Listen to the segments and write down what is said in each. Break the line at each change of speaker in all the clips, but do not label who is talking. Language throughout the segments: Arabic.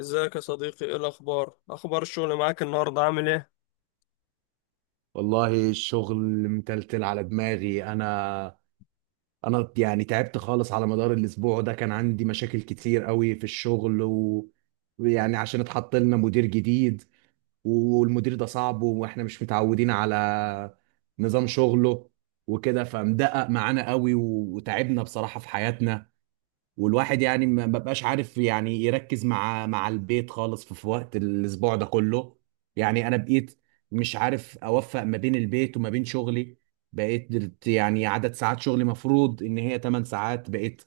ازيك يا صديقي؟ ايه الاخبار؟ اخبار الشغل معاك النهارده، عامل ايه؟
والله الشغل متلتل على دماغي انا. انا يعني تعبت خالص على مدار الاسبوع ده، كان عندي مشاكل كتير قوي في الشغل ويعني عشان اتحط لنا مدير جديد. والمدير ده صعب واحنا مش متعودين على نظام شغله وكده، فمدقق معانا قوي وتعبنا بصراحة في حياتنا. والواحد يعني ما ببقاش عارف يعني يركز مع البيت خالص في وقت الاسبوع ده كله. يعني انا بقيت مش عارف اوفق ما بين البيت وما بين شغلي. بقيت يعني عدد ساعات شغلي مفروض ان هي 8 ساعات، بقيت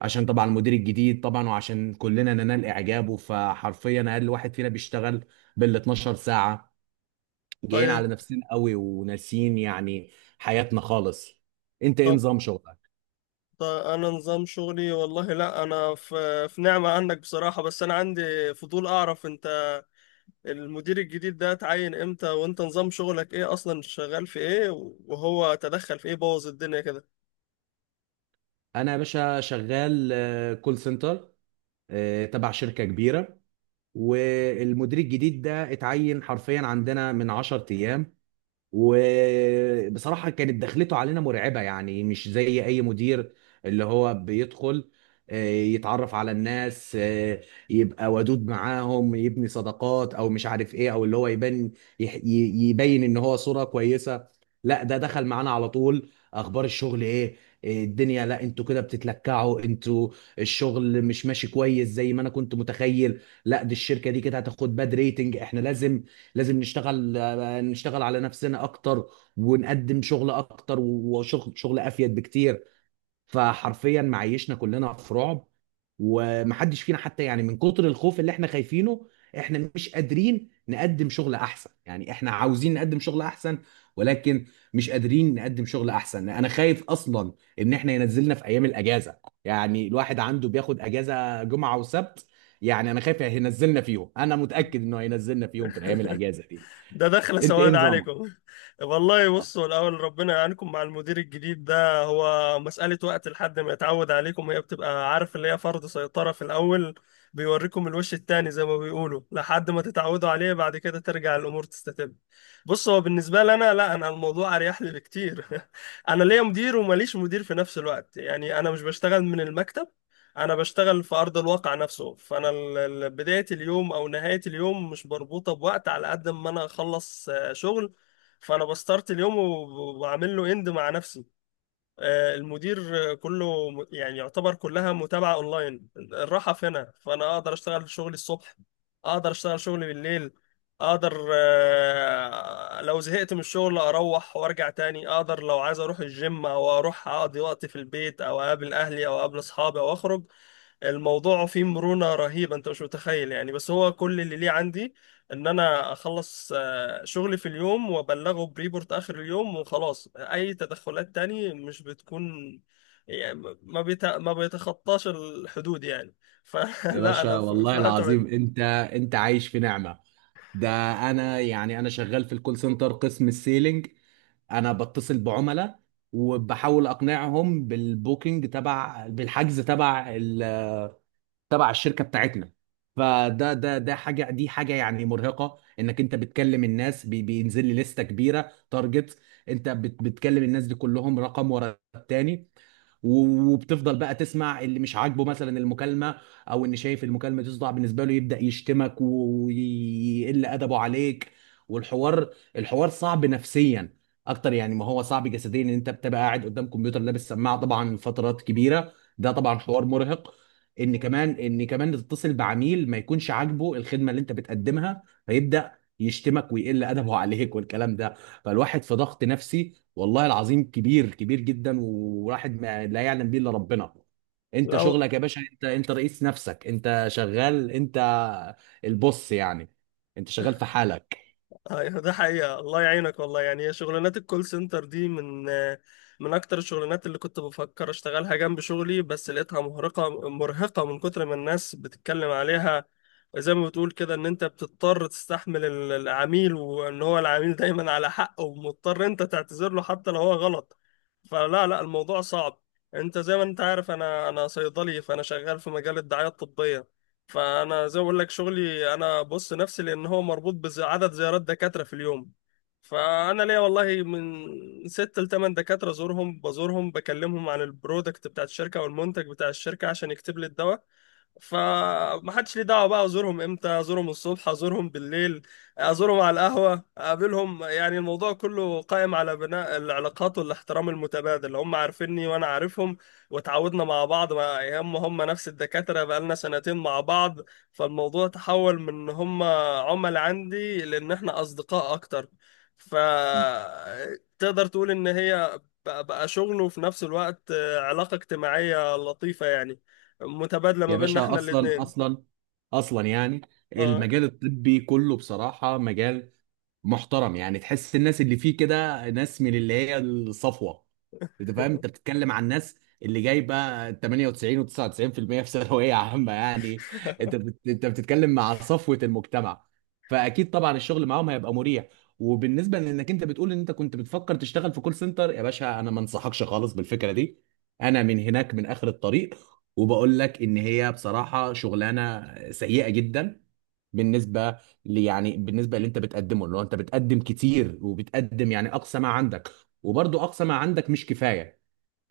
عشان طبعا المدير الجديد طبعا وعشان كلنا ننال اعجابه، فحرفيا اقل واحد فينا بيشتغل بال 12 ساعة. جايين على
طيب.
نفسنا قوي وناسيين يعني حياتنا خالص. انت ايه
طب
نظام شغلك؟
طب, انا نظام شغلي، والله لا، انا في نعمة عنك بصراحة. بس انا عندي فضول اعرف، انت المدير الجديد ده اتعين امتى؟ وانت نظام شغلك ايه اصلا؟ شغال في ايه؟ وهو تدخل في ايه؟ بوظ الدنيا كده؟
انا يا باشا شغال كول سنتر، تبع شركة كبيرة. والمدير الجديد ده اتعين حرفيا عندنا من 10 ايام. وبصراحة كانت دخلته علينا مرعبة، يعني مش زي أي مدير اللي هو بيدخل يتعرف على الناس، يبقى ودود معاهم، يبني صداقات أو مش عارف إيه، أو اللي هو يبان يبين إن هو صورة كويسة. لا، ده دخل معانا على طول: أخبار الشغل إيه؟ الدنيا؟ لا، انتوا كده بتتلكعوا انتوا، الشغل مش ماشي كويس زي ما انا كنت متخيل. لا، دي الشركه دي كده هتاخد باد ريتنج، احنا لازم نشتغل على نفسنا اكتر، ونقدم شغل اكتر وشغل شغل افيد بكتير. فحرفيا معيشنا كلنا في رعب، ومحدش فينا حتى يعني من كتر الخوف اللي احنا خايفينه، احنا مش قادرين نقدم شغل احسن. يعني احنا عاوزين نقدم شغل احسن، ولكن مش قادرين نقدم شغل احسن. انا خايف اصلا ان احنا ينزلنا في ايام الاجازه. يعني الواحد عنده بياخد اجازه جمعه وسبت، يعني انا خايف هينزلنا فيهم، انا متاكد انه هينزلنا فيهم في الايام الاجازه دي.
ده دخلة
انت ايه
سواد
نظامك؟
عليكم والله بصوا الأول، ربنا يعينكم مع المدير الجديد ده. هو مسألة وقت لحد ما يتعود عليكم، هي بتبقى، عارف، اللي هي فرض سيطرة في الأول. بيوريكم الوش التاني زي ما بيقولوا، لحد ما تتعودوا عليه، بعد كده ترجع الأمور تستتب. بص، هو بالنسبة لي أنا، لا، أنا الموضوع أريح لي بكتير أنا ليا مدير ومليش مدير في نفس الوقت، يعني أنا مش بشتغل من المكتب. انا بشتغل في ارض الواقع نفسه، فانا بدايه اليوم او نهايه اليوم مش مربوطه بوقت، على قد ما انا اخلص شغل. فانا بستارت اليوم وبعمل له اند مع نفسي. المدير كله يعني يعتبر كلها متابعة اونلاين، الراحة في هنا. فانا اقدر اشتغل شغلي الصبح، اقدر اشتغل شغلي بالليل، اقدر لو زهقت من الشغل اروح وارجع تاني، اقدر لو عايز اروح الجيم او اروح اقضي وقت في البيت او اقابل اهلي او اقابل اصحابي او اخرج. الموضوع فيه مرونة رهيبة، انت مش متخيل يعني. بس هو كل اللي ليه عندي ان انا اخلص شغلي في اليوم وابلغه بريبورت اخر اليوم وخلاص. اي تدخلات تاني مش بتكون، يعني ما بيتخطاش الحدود يعني.
يا
فلا انا
باشا
في
والله
الحته دي.
العظيم انت، انت عايش في نعمة. ده انا يعني انا شغال في الكول سنتر قسم السيلينج، انا بتصل بعملاء وبحاول اقنعهم بالبوكينج تبع، بالحجز تبع تبع الشركه بتاعتنا. فده ده ده حاجه، دي حاجه يعني مرهقه، انك انت بتكلم الناس، بينزل لي لسته كبيره تارجت. انت بتكلم الناس دي كلهم رقم ورا التاني، وبتفضل بقى تسمع اللي مش عاجبه مثلا المكالمه، او ان شايف المكالمه تصدع بالنسبه له يبدا يشتمك ويقل ادبه عليك. والحوار الحوار صعب نفسيا اكتر يعني ما هو صعب جسديا، ان انت بتبقى قاعد قدام كمبيوتر لابس سماعه طبعا فترات كبيره، ده طبعا حوار مرهق. ان كمان تتصل بعميل ما يكونش عاجبه الخدمه اللي انت بتقدمها، فيبدا يشتمك ويقل ادبه عليك والكلام ده. فالواحد في ضغط نفسي والله العظيم كبير كبير جدا، وواحد ما لا يعلم به الا ربنا. انت
لو
شغلك يا باشا، انت رئيس نفسك، انت شغال، انت البص يعني، انت شغال في حالك.
ايوه، ده حقيقة، الله يعينك والله. يعني هي شغلانات الكول سنتر دي من اكتر الشغلانات اللي كنت بفكر اشتغلها جنب شغلي، بس لقيتها مرهقة، مرهقة من كتر ما الناس بتتكلم عليها. زي ما بتقول كده، ان انت بتضطر تستحمل العميل، وان هو العميل دايما على حق، ومضطر انت تعتذر له حتى لو هو غلط. فلا لا، الموضوع صعب. انت زي ما انت عارف، انا صيدلي، فانا شغال في مجال الدعاية الطبية. فانا زي ما بقول لك، شغلي انا بص نفسي لان هو مربوط بعدد زيارات دكاتره في اليوم. فانا ليا والله من 6 لثمان دكاتره بزورهم، بكلمهم عن البرودكت بتاع الشركه والمنتج بتاع الشركه عشان يكتب لي الدواء. فمحدش ليه دعوه بقى، ازورهم امتى، ازورهم الصبح، ازورهم بالليل، ازورهم على القهوه، اقابلهم. يعني الموضوع كله قائم على بناء العلاقات والاحترام المتبادل، هم عارفيني وانا عارفهم، واتعودنا مع بعض. مع هم هم نفس الدكاترة بقالنا سنتين مع بعض. فالموضوع تحول من ان هم عملاء عندي لان احنا اصدقاء اكتر. فتقدر تقول ان هي بقى شغل، وفي نفس الوقت علاقة اجتماعية لطيفة، يعني متبادلة ما
يا
بيننا
باشا،
احنا
اصلا
الاتنين.
اصلا يعني
اه
المجال الطبي كله بصراحه مجال محترم، يعني تحس الناس اللي فيه كده ناس من اللي هي الصفوه. انت فاهم، انت بتتكلم عن ناس اللي جايبه 98 و99% في ثانويه عامه يعني. انت بتتكلم مع صفوه المجتمع، فاكيد طبعا الشغل معاهم هيبقى مريح. وبالنسبه لانك انت بتقول ان انت كنت بتفكر تشتغل في كول سنتر، يا باشا انا ما انصحكش خالص بالفكره دي. انا من هناك من اخر الطريق، وبقول لك ان هي بصراحه شغلانه سيئه جدا بالنسبه لي. يعني بالنسبه اللي انت بتقدمه، اللي هو انت بتقدم كتير وبتقدم يعني اقصى ما عندك، وبرضه اقصى ما عندك مش كفايه.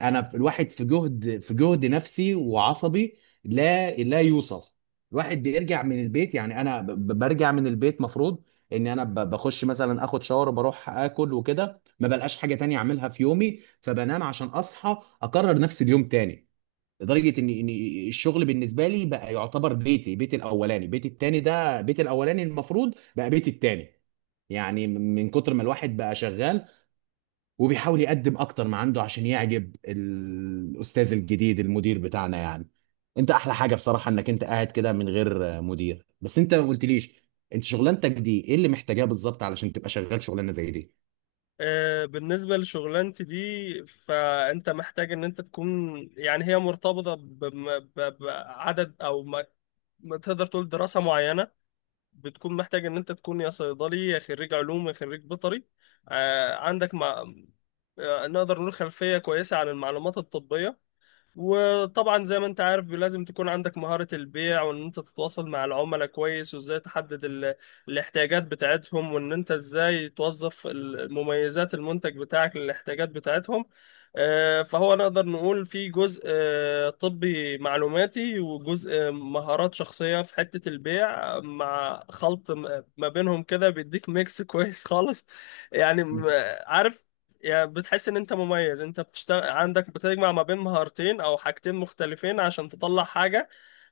الواحد في جهد نفسي وعصبي لا يوصف. الواحد بيرجع من البيت، يعني انا برجع من البيت، مفروض ان انا بخش مثلا اخد شاور وبروح اكل وكده، ما بلقاش حاجه تانية اعملها في يومي، فبنام عشان اصحى اكرر نفس اليوم تاني. لدرجه ان الشغل بالنسبه لي بقى يعتبر بيتي، بيتي الاولاني. بيتي التاني ده بيتي الاولاني، المفروض بقى بيتي التاني. يعني من كتر ما الواحد بقى شغال وبيحاول يقدم اكتر ما عنده عشان يعجب الاستاذ الجديد المدير بتاعنا يعني. انت احلى حاجه بصراحه انك انت قاعد كده من غير مدير، بس انت ما قلتليش: انت شغلانتك دي ايه اللي محتاجاه بالظبط علشان تبقى شغال شغلانه زي دي؟
بالنسبة لشغلانتي دي، فأنت محتاج إن أنت تكون، يعني هي مرتبطة بعدد، أو ما تقدر تقول دراسة معينة. بتكون محتاج ان انت تكون يا صيدلي يا خريج علوم يا خريج بيطري. عندك نقدر نقول خلفية كويسة عن المعلومات الطبية. وطبعا زي ما انت عارف، لازم تكون عندك مهارة البيع، وان انت تتواصل مع العملاء كويس، وازاي تحدد الاحتياجات بتاعتهم، وان انت ازاي توظف مميزات المنتج بتاعك للاحتياجات بتاعتهم. فهو نقدر نقول في جزء طبي معلوماتي، وجزء مهارات شخصية في حتة البيع، مع خلط ما بينهم كده بيديك ميكس كويس خالص. يعني عارف، يعني بتحس ان انت مميز، انت بتشتغل عندك بتجمع ما بين مهارتين او حاجتين مختلفين عشان تطلع حاجة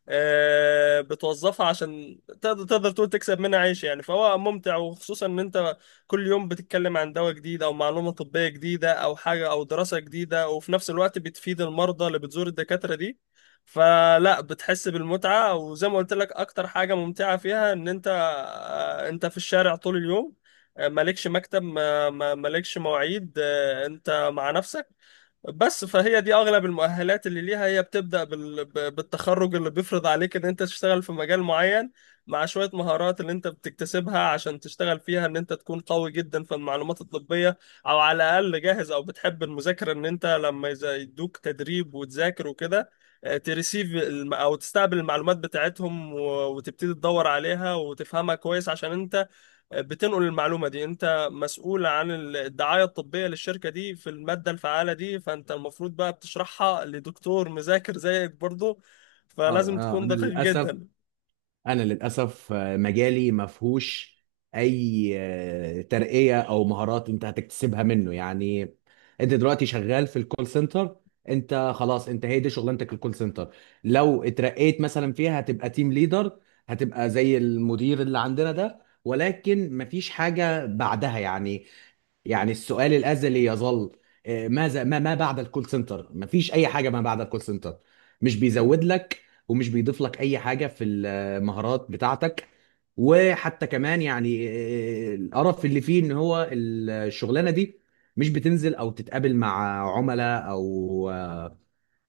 بتوظفها عشان تقدر تقول تكسب منها عيش يعني. فهو ممتع، وخصوصا ان انت كل يوم بتتكلم عن دواء جديد او معلومة طبية جديدة او حاجة او دراسة جديدة، وفي نفس الوقت بتفيد المرضى اللي بتزور الدكاترة دي. فلا، بتحس بالمتعة. وزي ما قلت لك، اكتر حاجة ممتعة فيها ان انت انت في الشارع طول اليوم، مالكش مكتب، مالكش مواعيد، انت مع نفسك بس. فهي دي اغلب المؤهلات اللي ليها، هي بتبدا بالتخرج اللي بيفرض عليك ان انت تشتغل في مجال معين، مع شويه مهارات اللي انت بتكتسبها عشان تشتغل فيها، ان انت تكون قوي جدا في المعلومات الطبيه، او على الاقل جاهز، او بتحب المذاكره، ان انت لما يدوك تدريب وتذاكر وكده تريسيف الم- او تستقبل المعلومات بتاعتهم وتبتدي تدور عليها وتفهمها كويس، عشان انت بتنقل المعلومه دي. انت مسؤول عن الدعايه الطبيه للشركه دي في الماده الفعاله دي، فانت المفروض بقى بتشرحها لدكتور مذاكر زيك برضه،
اه.
فلازم تكون
انا
دقيق
للاسف،
جدا.
انا للاسف مجالي ما فيهوش اي ترقيه او مهارات انت هتكتسبها منه يعني. انت دلوقتي شغال في الكول سنتر، انت خلاص، انت هي دي شغلانتك، الكول سنتر. لو اترقيت مثلا فيها هتبقى تيم ليدر، هتبقى زي المدير اللي عندنا ده، ولكن مفيش حاجه بعدها يعني. يعني السؤال الأزلي يظل: ماذا؟ ما بعد الكول سنتر؟ مفيش أي حاجة ما بعد الكول سنتر. مش بيزود لك، ومش بيضيف لك أي حاجة في المهارات بتاعتك. وحتى كمان يعني القرف اللي فيه إن هو الشغلانة دي مش بتنزل أو تتقابل مع عملاء أو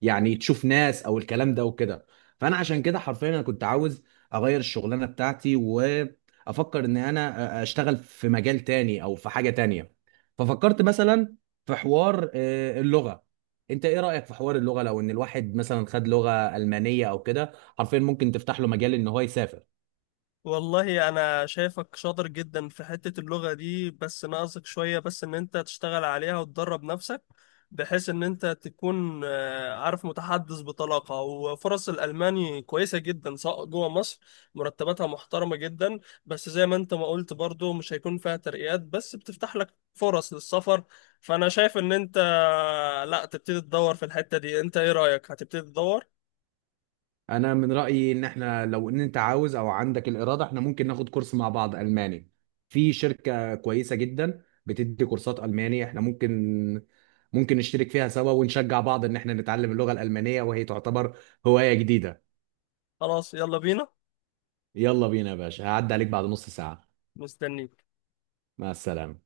يعني تشوف ناس أو الكلام ده وكده. فأنا عشان كده حرفيا أنا كنت عاوز أغير الشغلانة بتاعتي، وأفكر إن أنا أشتغل في مجال تاني أو في حاجة تانية. ففكرت مثلا في حوار اللغه. انت ايه رايك في حوار اللغه، لو ان الواحد مثلا خد لغه المانيه او كده حرفيا ممكن تفتح له مجال ان هو يسافر؟
والله انا شايفك شاطر جدا في حتة اللغة دي، بس ناقصك شوية بس ان انت تشتغل عليها وتدرب نفسك، بحيث ان انت تكون عارف، متحدث بطلاقة. وفرص الالماني كويسة جدا سواء جوه مصر، مرتباتها محترمة جدا. بس زي ما انت ما قلت برضو، مش هيكون فيها ترقيات، بس بتفتح لك فرص للسفر. فانا شايف ان انت لا، تبتدي تدور في الحتة دي. انت ايه رأيك؟ هتبتدي تدور؟
انا من رايي ان احنا، لو ان انت عاوز او عندك الاراده، احنا ممكن ناخد كورس مع بعض الماني. في شركه كويسه جدا بتدي كورسات الماني، احنا ممكن نشترك فيها سوا ونشجع بعض ان احنا نتعلم اللغه الالمانيه، وهي تعتبر هوايه جديده.
خلاص، يلا بينا.
يلا بينا يا باشا، هعدي عليك بعد نص ساعه.
مستنيك.
مع السلامه.